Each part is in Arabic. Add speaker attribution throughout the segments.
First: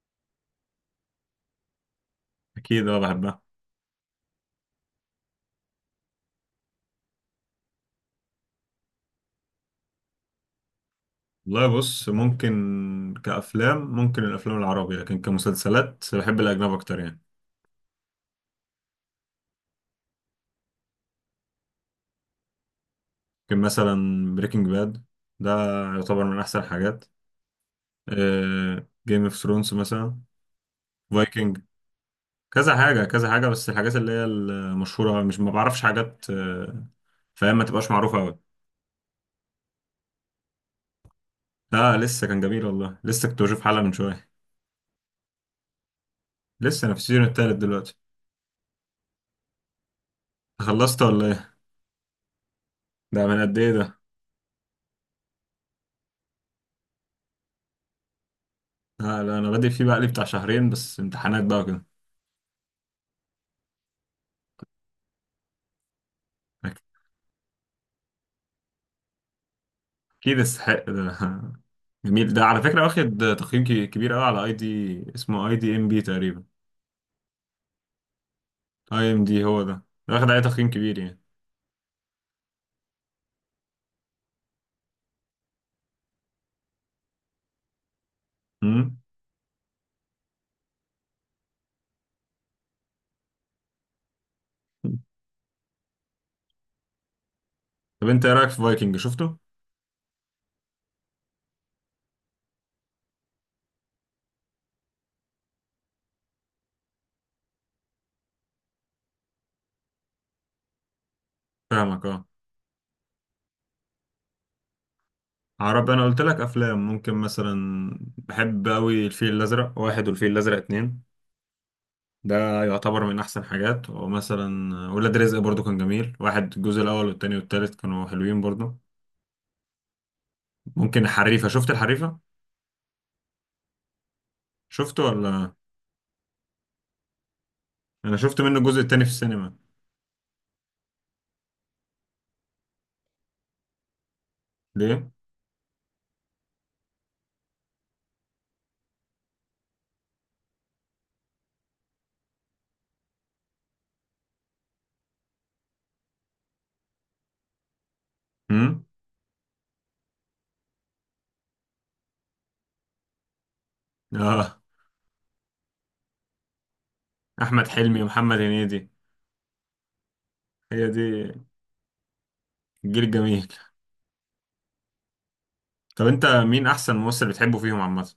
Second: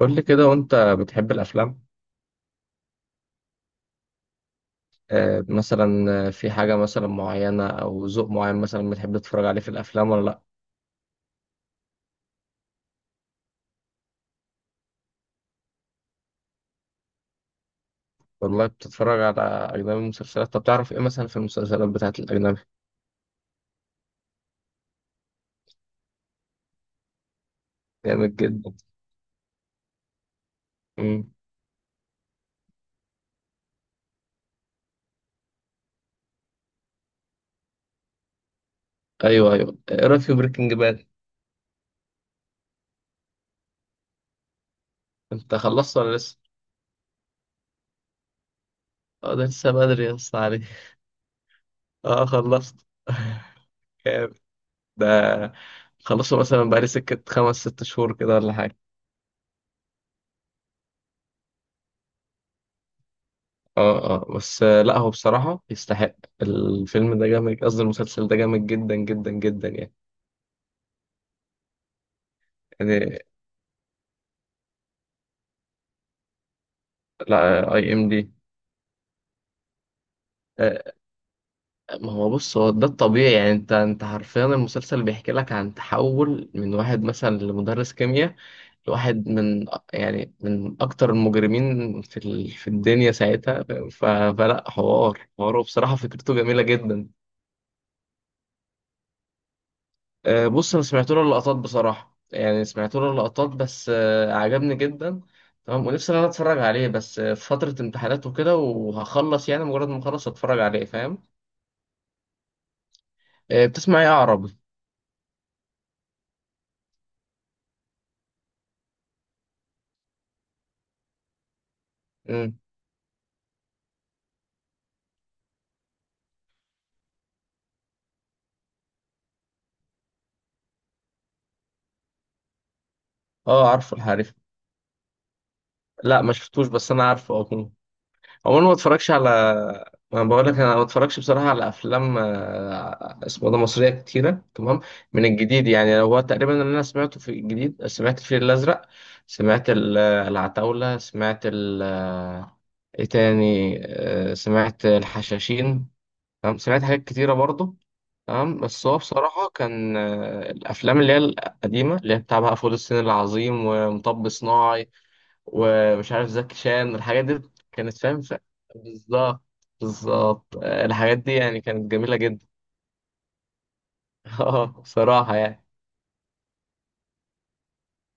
Speaker 1: قول لي كده وانت بتحب الافلام؟
Speaker 2: اكيد، اه بحبها.
Speaker 1: آه، مثلا؟ في حاجه مثلا معينه او ذوق معين مثلا بتحب تتفرج عليه في الافلام ولا لا؟
Speaker 2: والله بص، ممكن كافلام ممكن الافلام العربي، لكن كمسلسلات بحب الاجنبي اكتر يعني.
Speaker 1: والله بتتفرج على اجنبي مسلسلات؟ طب تعرف ايه مثلا في المسلسلات بتاعت الاجنبي؟
Speaker 2: ممكن مثلا بريكنج باد، ده يعتبر من احسن الحاجات.
Speaker 1: جامد جدا.
Speaker 2: جيم اوف ثرونز مثلا،
Speaker 1: امم.
Speaker 2: فايكنج، كذا حاجه كذا حاجه، بس الحاجات اللي هي المشهوره، مش ما بعرفش حاجات فاهم؟ ما تبقاش معروفه قوي.
Speaker 1: ايوه ايوه، ايه رايك في بريكنج باد؟
Speaker 2: لا لسه، كان جميل والله، لسه كنت بشوف حلقه من شويه.
Speaker 1: انت خلصت ولا لسه؟
Speaker 2: لسه انا في السيزون التالت دلوقتي.
Speaker 1: اه، ده لسه بدري يا اسطى عليه.
Speaker 2: خلصت ولا ايه؟
Speaker 1: اه، خلصت.
Speaker 2: ده من قد ايه ده؟
Speaker 1: جامد. ده خلصه مثلا بقالي سكه 5 6 شهور كده ولا حاجه.
Speaker 2: لا, لا انا بادئ فيه بقى لي بتاع شهرين، بس امتحانات بقى كده.
Speaker 1: اه اه، بس لا، هو بصراحة يستحق. الفيلم ده جامد، قصدي المسلسل ده جامد جدا جدا جدا يعني.
Speaker 2: اكيد يستحق ده جميل ده على فكرة،
Speaker 1: يعني
Speaker 2: واخد تقييم كبير قوي على اي دي. اسمه اي دي ام بي تقريبا.
Speaker 1: لا، اي ام دي.
Speaker 2: اي ام دي، هو ده. ده واخد عليه تقييم كبير يعني.
Speaker 1: ما هو بص، هو ده الطبيعي يعني. انت حرفيا المسلسل بيحكي لك عن تحول من واحد مثلا لمدرس كيمياء،
Speaker 2: امم.
Speaker 1: لواحد من يعني من اكتر المجرمين في الدنيا ساعتها. ف... فلا حوار، حواره بصراحة فكرته جميلة جدا.
Speaker 2: طب انت ايه رايك في فايكنج؟ شفته؟
Speaker 1: بص انا سمعت له اللقطات بصراحه يعني، سمعت له اللقطات، بس عجبني جدا تمام، ونفسي ان انا اتفرج عليه، بس في فتره امتحانات وكده، وهخلص يعني، مجرد ما اخلص اتفرج عليه، فاهم.
Speaker 2: فاهمك اه.
Speaker 1: بتسمع ايه عربي؟
Speaker 2: عربي، انا قلت لك افلام. ممكن مثلا بحب قوي الفيل الازرق واحد، والفيل الازرق اتنين.
Speaker 1: امم.
Speaker 2: ده يعتبر من احسن حاجات. ومثلا ولاد رزق برضو كان جميل. واحد، الجزء الاول والتاني والتالت كانوا حلوين برضو. ممكن الحريفة. شفت الحريفة؟
Speaker 1: اه عارفه الحريف.
Speaker 2: شفته ولا؟
Speaker 1: لا ما شفتوش، بس انا عارفه اه.
Speaker 2: انا شفت منه
Speaker 1: عموما ما
Speaker 2: الجزء التاني في
Speaker 1: اتفرجش على،
Speaker 2: السينما.
Speaker 1: ما بقول لك انا ما اتفرجش بصراحه على افلام اسمه ده مصريه كتيره تمام.
Speaker 2: ليه؟
Speaker 1: من الجديد يعني، هو تقريبا اللي انا سمعته في الجديد، سمعت الفيل الازرق، سمعت العتاوله، سمعت ايه تاني سمعت الحشاشين، تمام سمعت حاجات كتيره برضه، تمام.
Speaker 2: امم.
Speaker 1: بس هو بصراحه كان الافلام اللي هي القديمه، اللي هي بتاع بقى فول الصين العظيم ومطب
Speaker 2: اه.
Speaker 1: صناعي ومش عارف زكي شان، الحاجات دي
Speaker 2: احمد
Speaker 1: كانت
Speaker 2: حلمي
Speaker 1: فاهم.
Speaker 2: ومحمد هنيدي،
Speaker 1: بالظبط، بالظبط
Speaker 2: هي دي
Speaker 1: الحاجات دي يعني كانت جميلة جدا.
Speaker 2: الجيل الجميل.
Speaker 1: اه بصراحة يعني.
Speaker 2: طب انت مين احسن ممثل بتحبه فيهم عامه؟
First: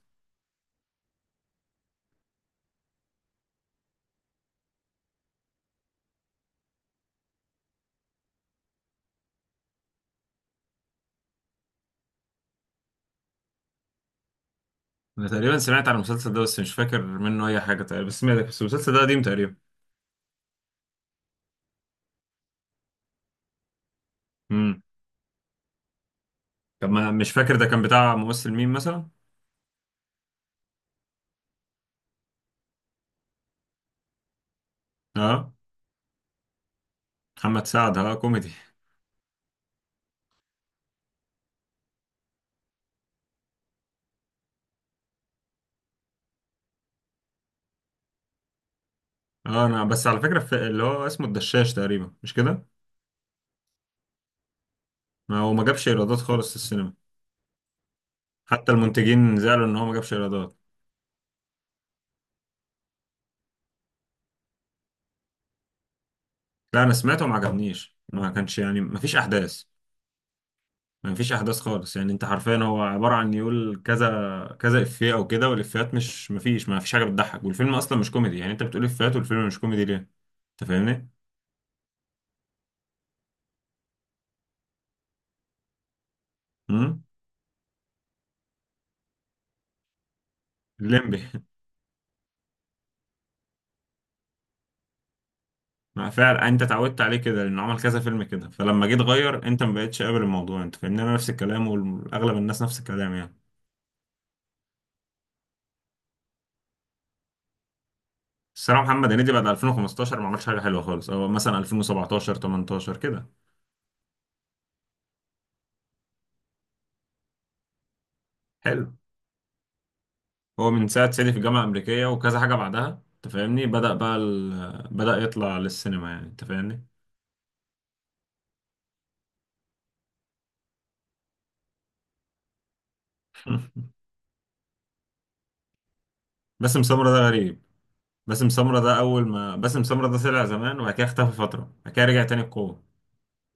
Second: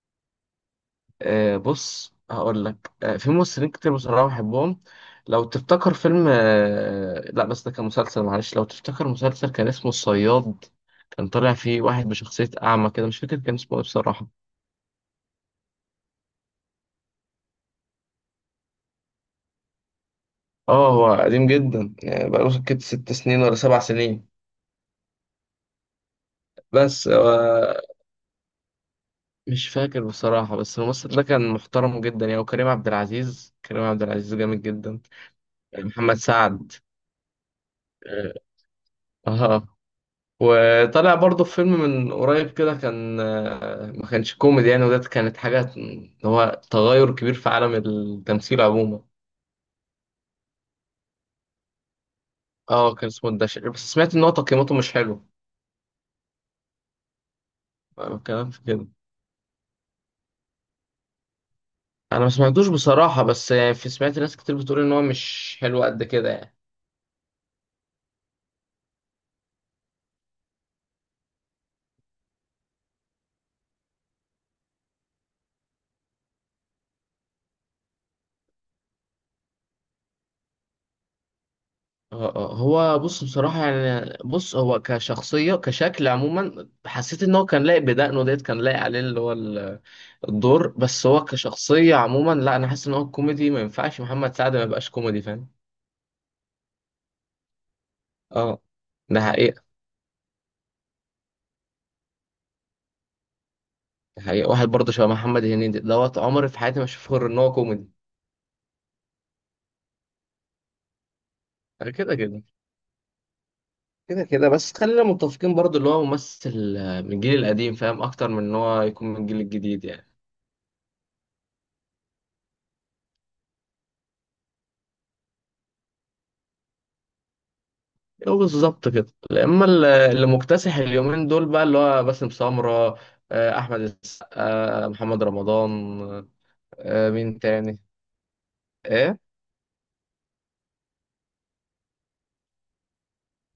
Speaker 1: بص هقول لك في ممثلين كتير بصراحة بحبهم. لو تفتكر فيلم لا بس ده كان مسلسل، معلش، لو تفتكر مسلسل كان اسمه الصياد، كان طالع فيه واحد بشخصية أعمى كده، مش فاكر كان اسمه إيه بصراحة.
Speaker 2: انا تقريبا سمعت عن المسلسل ده، بس مش فاكر منه اي حاجه تقريبا. بس سمعت، بس المسلسل ده قديم تقريبا.
Speaker 1: اه، هو قديم جدا يعني، بقاله سكت 6 سنين ولا 7 سنين،
Speaker 2: امم. طب
Speaker 1: بس
Speaker 2: ما مش فاكر ده كان بتاع ممثل مين مثلا؟
Speaker 1: مش فاكر بصراحة، بس الممثل ده كان محترم جدا يعني، وكريم عبد العزيز، كريم عبد العزيز جامد جدا.
Speaker 2: اه.
Speaker 1: محمد سعد.
Speaker 2: محمد سعد، اه
Speaker 1: اه.
Speaker 2: كوميدي.
Speaker 1: آه. وطلع برضه في فيلم من قريب كده كان ما كانش كوميدي يعني، وده كانت حاجة اللي هو تغير كبير في عالم التمثيل عموما.
Speaker 2: اه انا بس على فكره، في اللي هو اسمه الدشاش تقريبا، مش كده؟
Speaker 1: اه، كان اسمه الدشر، بس سمعت ان هو تقييماته مش حلو.
Speaker 2: ما هو ما جابش ايرادات خالص في السينما.
Speaker 1: الكلام في
Speaker 2: حتى
Speaker 1: كده.
Speaker 2: المنتجين زعلوا ان هو ما جابش ايرادات.
Speaker 1: انا ما سمعتوش بصراحة، بس يعني في سمعت ناس كتير بتقول ان هو مش حلو قد كده يعني.
Speaker 2: لا انا سمعته وما عجبنيش. ما كانش يعني، ما فيش احداث. ما فيش احداث خالص يعني. انت حرفيا هو عباره عن يقول كذا كذا افيه او كده، والافيهات مش ما فيش حاجه بتضحك. والفيلم اصلا مش كوميدي يعني. انت بتقول افيهات والفيلم مش كوميدي، ليه؟ انت فاهمني.
Speaker 1: هو بص بصراحة يعني. بص، هو كشخصية، كشكل عموما
Speaker 2: امم.
Speaker 1: حسيت ان هو كان لايق بدقنه ديت، كان لايق عليه اللي هو الدور. بس هو
Speaker 2: الليمبي
Speaker 1: كشخصية عموما لا، انا حاسس ان هو كوميدي، ما ينفعش محمد سعد ما يبقاش كوميدي، فاهم.
Speaker 2: ما فعلا انت اتعودت عليه كده لانه عمل كذا فيلم كده،
Speaker 1: اه
Speaker 2: فلما جيت
Speaker 1: ده
Speaker 2: غير، انت
Speaker 1: حقيقة.
Speaker 2: ما بقتش قابل الموضوع. انت فاهمني، انا نفس الكلام، واغلب الناس نفس الكلام يعني.
Speaker 1: ده حقيقة. واحد برضه شبه محمد هنيدي دوت، عمري في حياتي ما اشوفه غير ان هو كوميدي.
Speaker 2: الصراحه محمد هنيدي بعد 2015 ما عملش حاجه حلوه خالص، او مثلا
Speaker 1: كده
Speaker 2: 2017
Speaker 1: كده.
Speaker 2: 18 كده.
Speaker 1: كده كده، بس خلينا متفقين برضه اللي هو ممثل من الجيل القديم فاهم اكتر من ان هو
Speaker 2: حلو.
Speaker 1: يكون من الجيل الجديد يعني.
Speaker 2: هو من ساعة سيدي في الجامعة الأمريكية وكذا حاجة بعدها، أنت فاهمني، بدأ بقى بدأ يطلع للسينما يعني، أنت فاهمني.
Speaker 1: هو بالظبط كده. اما اللي مكتسح اليومين دول بقى اللي هو باسم سمرة، احمد السقا، محمد رمضان،
Speaker 2: باسم سمرة ده
Speaker 1: مين
Speaker 2: غريب.
Speaker 1: تاني؟
Speaker 2: باسم سمرة ده،
Speaker 1: ايه؟
Speaker 2: أول ما باسم سمرة ده طلع زمان، وبعد كده اختفى فترة، بعد كده رجع تاني بقوة.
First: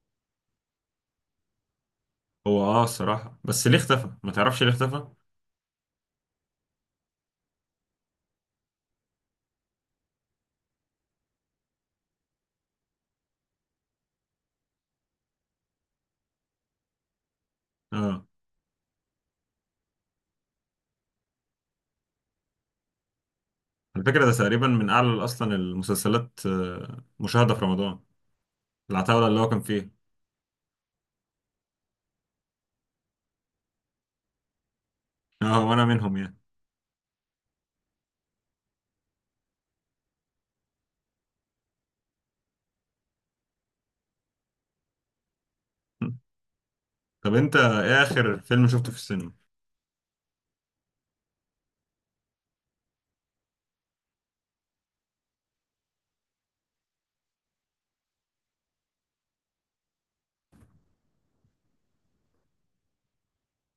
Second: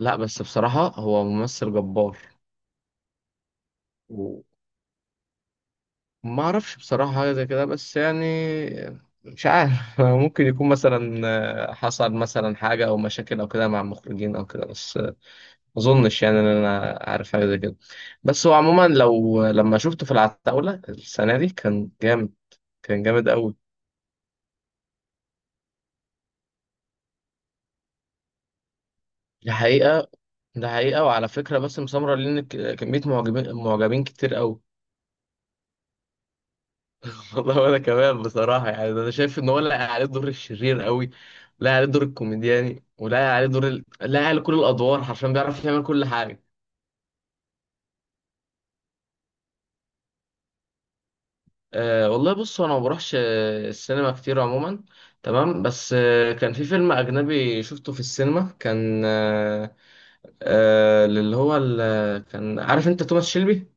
Speaker 1: لا بس بصراحة هو ممثل جبار.
Speaker 2: هو أه الصراحة، بس ليه اختفى؟ ما
Speaker 1: وما
Speaker 2: تعرفش ليه اختفى؟
Speaker 1: اعرفش بصراحة حاجة زي كده، بس يعني مش عارف. ممكن يكون مثلا حصل مثلا حاجة او مشاكل او كده مع المخرجين او كده، بس ما اظنش يعني ان انا عارف حاجة زي كده.
Speaker 2: أه
Speaker 1: بس هو عموما لو، لما شفته في العتاولة السنة دي كان جامد، كان جامد قوي.
Speaker 2: على فكرة ده تقريبا من أعلى أصلا المسلسلات مشاهدة في رمضان، العتاولة اللي هو
Speaker 1: ده
Speaker 2: كان فيه.
Speaker 1: حقيقة. ده حقيقة. وعلى فكرة باسم سمرة ليه كمية معجبين، معجبين كتير قوي.
Speaker 2: أه وأنا منهم يعني.
Speaker 1: والله وأنا كمان بصراحة يعني. أنا شايف إن هو لاقي عليه دور الشرير قوي، لاقي عليه دور الكوميدياني، ولاقي عليه دور لاقي عليه كل الأدوار، حرفيا بيعرف يعمل كل حاجة.
Speaker 2: طب أنت إيه آخر فيلم شفته في السينما؟
Speaker 1: أه والله، بص أنا ما بروحش السينما كتير عموما، تمام. بس كان في فيلم أجنبي شفته في السينما كان اللي هو كان عارف أنت توماس شيلبي؟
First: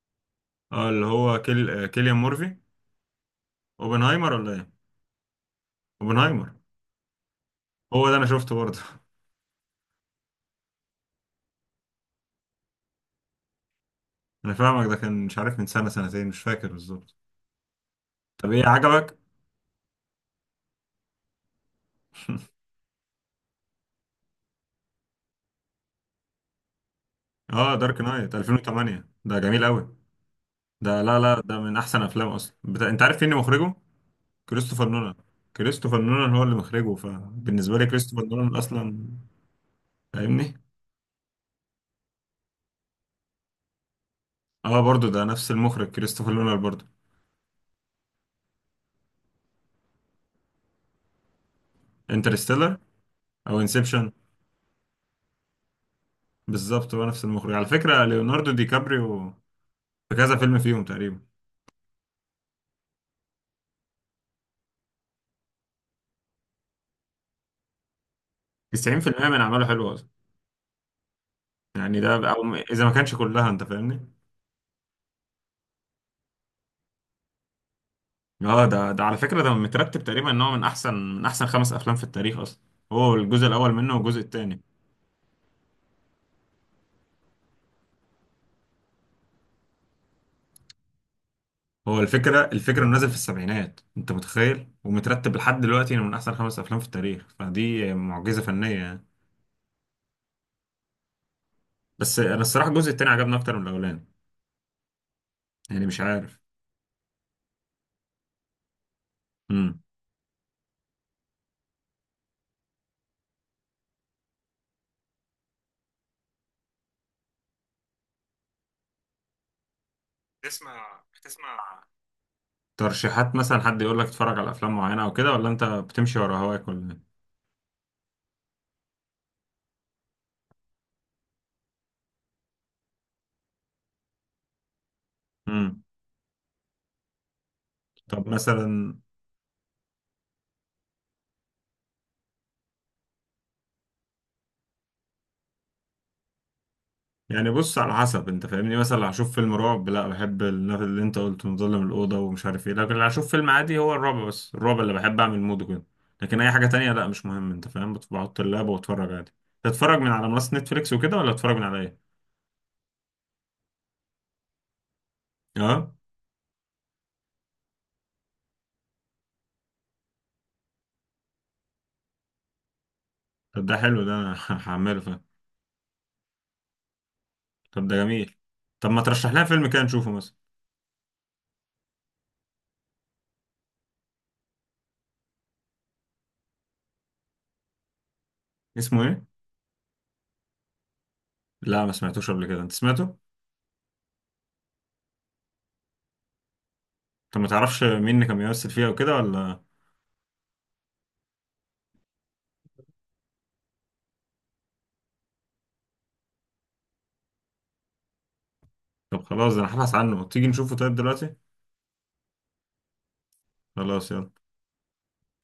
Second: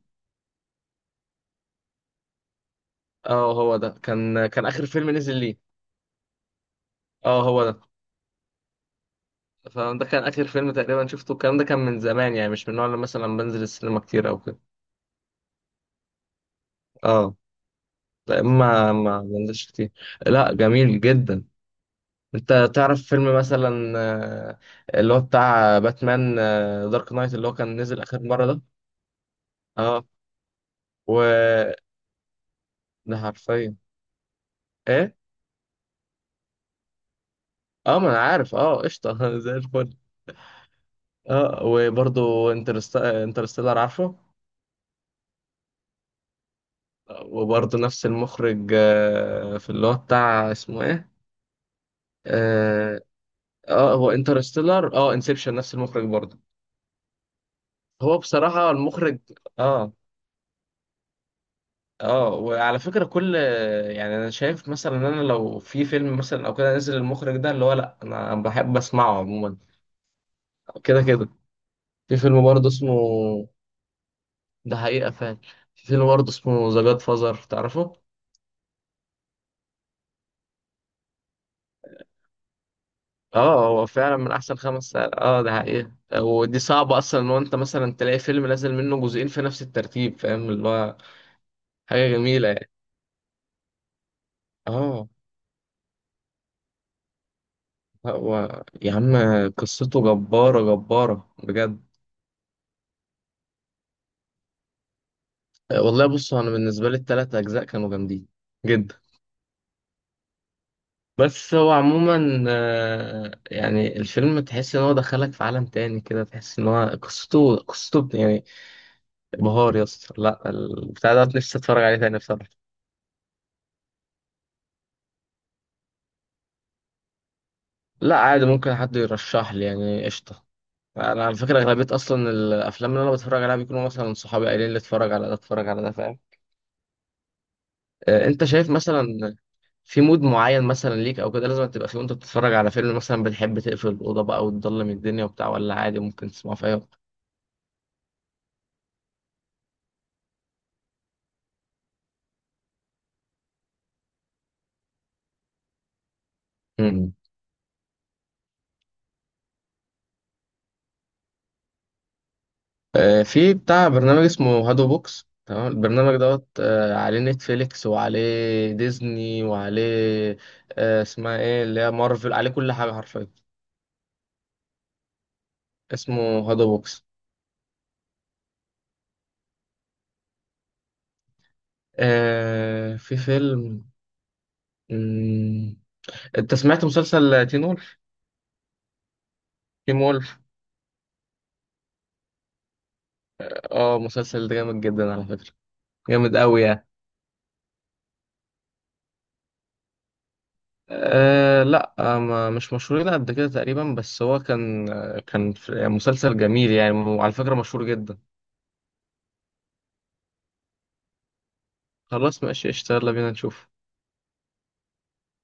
Speaker 2: أه اللي هو كيليان مورفي.
Speaker 1: اه هو ده،
Speaker 2: أوبنهايمر
Speaker 1: كان
Speaker 2: ولا
Speaker 1: كان
Speaker 2: إيه؟
Speaker 1: آخر فيلم نزل ليه.
Speaker 2: اوبنهايمر
Speaker 1: اه هو ده.
Speaker 2: هو ده، انا شفته برضه
Speaker 1: فده كان آخر فيلم تقريبا شفته، الكلام ده كان من زمان يعني، مش من النوع اللي مثلا بنزل السينما كتير أو
Speaker 2: انا
Speaker 1: كده.
Speaker 2: فاهمك، ده كان مش عارف، من سنة، سنتين، مش فاكر بالظبط.
Speaker 1: اه، لا،
Speaker 2: طب ايه
Speaker 1: ما
Speaker 2: عجبك؟
Speaker 1: ما بنزلش كتير. لا جميل جدا. انت تعرف فيلم مثلا اللي هو بتاع باتمان، دارك نايت اللي هو
Speaker 2: اه
Speaker 1: كان
Speaker 2: دارك
Speaker 1: نزل آخر
Speaker 2: نايت
Speaker 1: مرة ده؟
Speaker 2: 2008، ده جميل قوي.
Speaker 1: اه،
Speaker 2: ده لا لا، ده من
Speaker 1: و
Speaker 2: احسن افلام اصلا انت
Speaker 1: ده
Speaker 2: عارف مين اللي مخرجه؟
Speaker 1: حرفيا.
Speaker 2: كريستوفر نولان.
Speaker 1: ايه؟
Speaker 2: كريستوفر نولان هو اللي مخرجه، فبالنسبة لي
Speaker 1: اه ما انا
Speaker 2: كريستوفر
Speaker 1: عارف،
Speaker 2: نولان
Speaker 1: اه،
Speaker 2: اصلا.
Speaker 1: قشطة. زي الفل.
Speaker 2: فاهمني.
Speaker 1: اه، وبرضه انترستيلر عارفه.
Speaker 2: اه برضه ده نفس المخرج، كريستوفر نولان برضه.
Speaker 1: وبرضه نفس المخرج في اللي هو بتاع اسمه ايه.
Speaker 2: انترستيلر
Speaker 1: آه،
Speaker 2: او
Speaker 1: اه هو
Speaker 2: انسبشن.
Speaker 1: انترستيلر، اه انسبشن نفس المخرج برضه.
Speaker 2: بالظبط، هو نفس المخرج. على فكرة
Speaker 1: هو
Speaker 2: ليوناردو دي
Speaker 1: بصراحة المخرج،
Speaker 2: كابريو
Speaker 1: اه،
Speaker 2: في كذا فيلم فيهم تقريبا.
Speaker 1: اه. وعلى فكرة كل، يعني انا شايف مثلا ان انا لو في فيلم مثلا او كده نزل المخرج ده، اللي هو لا انا بحب اسمعه
Speaker 2: 90% من
Speaker 1: عموما.
Speaker 2: اعماله حلوة
Speaker 1: كده كده.
Speaker 2: يعني،
Speaker 1: في
Speaker 2: ده
Speaker 1: فيلم
Speaker 2: او
Speaker 1: برضه
Speaker 2: اذا ما
Speaker 1: اسمه،
Speaker 2: كانش كلها، انت فاهمني.
Speaker 1: ده حقيقة فعلا، في فيلم برضه اسمه ذا جاد فازر، تعرفه؟
Speaker 2: اه ده ده على فكره، ده مترتب تقريبا ان هو من احسن، من احسن خمس افلام في التاريخ اصلا. هو الجزء
Speaker 1: اه
Speaker 2: الاول
Speaker 1: هو
Speaker 2: منه
Speaker 1: فعلا
Speaker 2: والجزء
Speaker 1: من احسن
Speaker 2: الثاني.
Speaker 1: 5 ساعات. اه ده حقيقة. ودي صعبة اصلا ان هو انت مثلا تلاقي فيلم نازل منه جزئين في نفس الترتيب، فاهم اللي هو.
Speaker 2: هو
Speaker 1: حاجة
Speaker 2: الفكره،
Speaker 1: جميلة يعني.
Speaker 2: الفكره انه نازل في السبعينات انت متخيل،
Speaker 1: اه.
Speaker 2: ومترتب لحد دلوقتي انه من احسن خمس افلام في التاريخ، فدي معجزه
Speaker 1: هو
Speaker 2: فنيه
Speaker 1: يا
Speaker 2: يعني.
Speaker 1: عم قصته جبارة، جبارة بجد.
Speaker 2: بس انا الصراحه الجزء الثاني عجبني اكتر من الاولاني،
Speaker 1: أه
Speaker 2: يعني مش
Speaker 1: والله، بص
Speaker 2: عارف.
Speaker 1: أنا بالنسبة لي التلات أجزاء كانوا جامدين جدا.
Speaker 2: امم.
Speaker 1: بس هو عموما يعني الفيلم تحس إن هو دخلك في عالم تاني كده، تحس إن هو قصته يعني بهار يا اسطى. لا،
Speaker 2: تسمع،
Speaker 1: البتاع ده نفسي أتفرج
Speaker 2: بتسمع
Speaker 1: عليه تاني بصراحة.
Speaker 2: ترشيحات مثلا؟ حد يقول لك اتفرج على افلام معينه او كده، ولا انت بتمشي ورا هواك ولا ايه؟
Speaker 1: لا عادي، ممكن حد يرشح لي، يعني قشطة. أنا على فكرة أغلبية أصلا الأفلام اللي أنا بتفرج عليها بيكونوا مثلا صحابي قايلين لي اتفرج على ده، اتفرج
Speaker 2: امم.
Speaker 1: على ده، فاهم.
Speaker 2: طب
Speaker 1: أنت شايف
Speaker 2: مثلا
Speaker 1: مثلا في مود معين مثلا ليك او كده لازم تبقى فيه وانت بتتفرج على فيلم مثلا؟ بتحب تقفل الاوضه بقى وتضلم الدنيا وبتاع، ولا عادي ممكن تسمعه في اي وقت؟
Speaker 2: يعني، بص على حسب، انت فاهمني، مثلا لو هشوف فيلم رعب، لا بحب النفس اللي انت قلته، مظلم الاوضه ومش عارف ايه. لكن لو هشوف فيلم عادي، هو الرعب، بس الرعب اللي بحب اعمل مود كده. لكن اي حاجه تانية لا
Speaker 1: مم.
Speaker 2: مش مهم، انت فاهم، بحط اللاب واتفرج عادي. تتفرج من على منصه نتفليكس وكده، ولا تتفرج من على ايه؟
Speaker 1: في بتاع برنامج اسمه هادو بوكس تمام،
Speaker 2: اه.
Speaker 1: البرنامج دوت عليه نتفليكس وعليه ديزني وعليه اسمها ايه اللي هي مارفل، عليه كل حاجه حرفيا.
Speaker 2: طب ده حلو، ده انا هعمله، فاهم؟
Speaker 1: اسمه هادو بوكس.
Speaker 2: طب ده جميل. طب ما ترشح لنا فيلم كده نشوفه مثلا؟
Speaker 1: في فيلم. مم. انت سمعت مسلسل تين وولف؟
Speaker 2: اسمه ايه؟
Speaker 1: تين وولف.
Speaker 2: لا ما سمعتوش قبل كده، انت سمعته؟
Speaker 1: اه، مسلسل ده جامد جدا على فكره، جامد قوي يعني.
Speaker 2: طب ما تعرفش مين اللي كان بيمثل فيها وكده ولا؟
Speaker 1: أه لا، ما مش مشهورين قد كده تقريبا، بس هو كان كان يعني مسلسل جميل يعني، وعلى فكرة مشهور جدا.
Speaker 2: طب خلاص، ده انا هبحث عنه، تيجي نشوفه طيب دلوقتي؟
Speaker 1: خلاص ماشي، اشتغل بينا نشوف.
Speaker 2: خلاص يلا.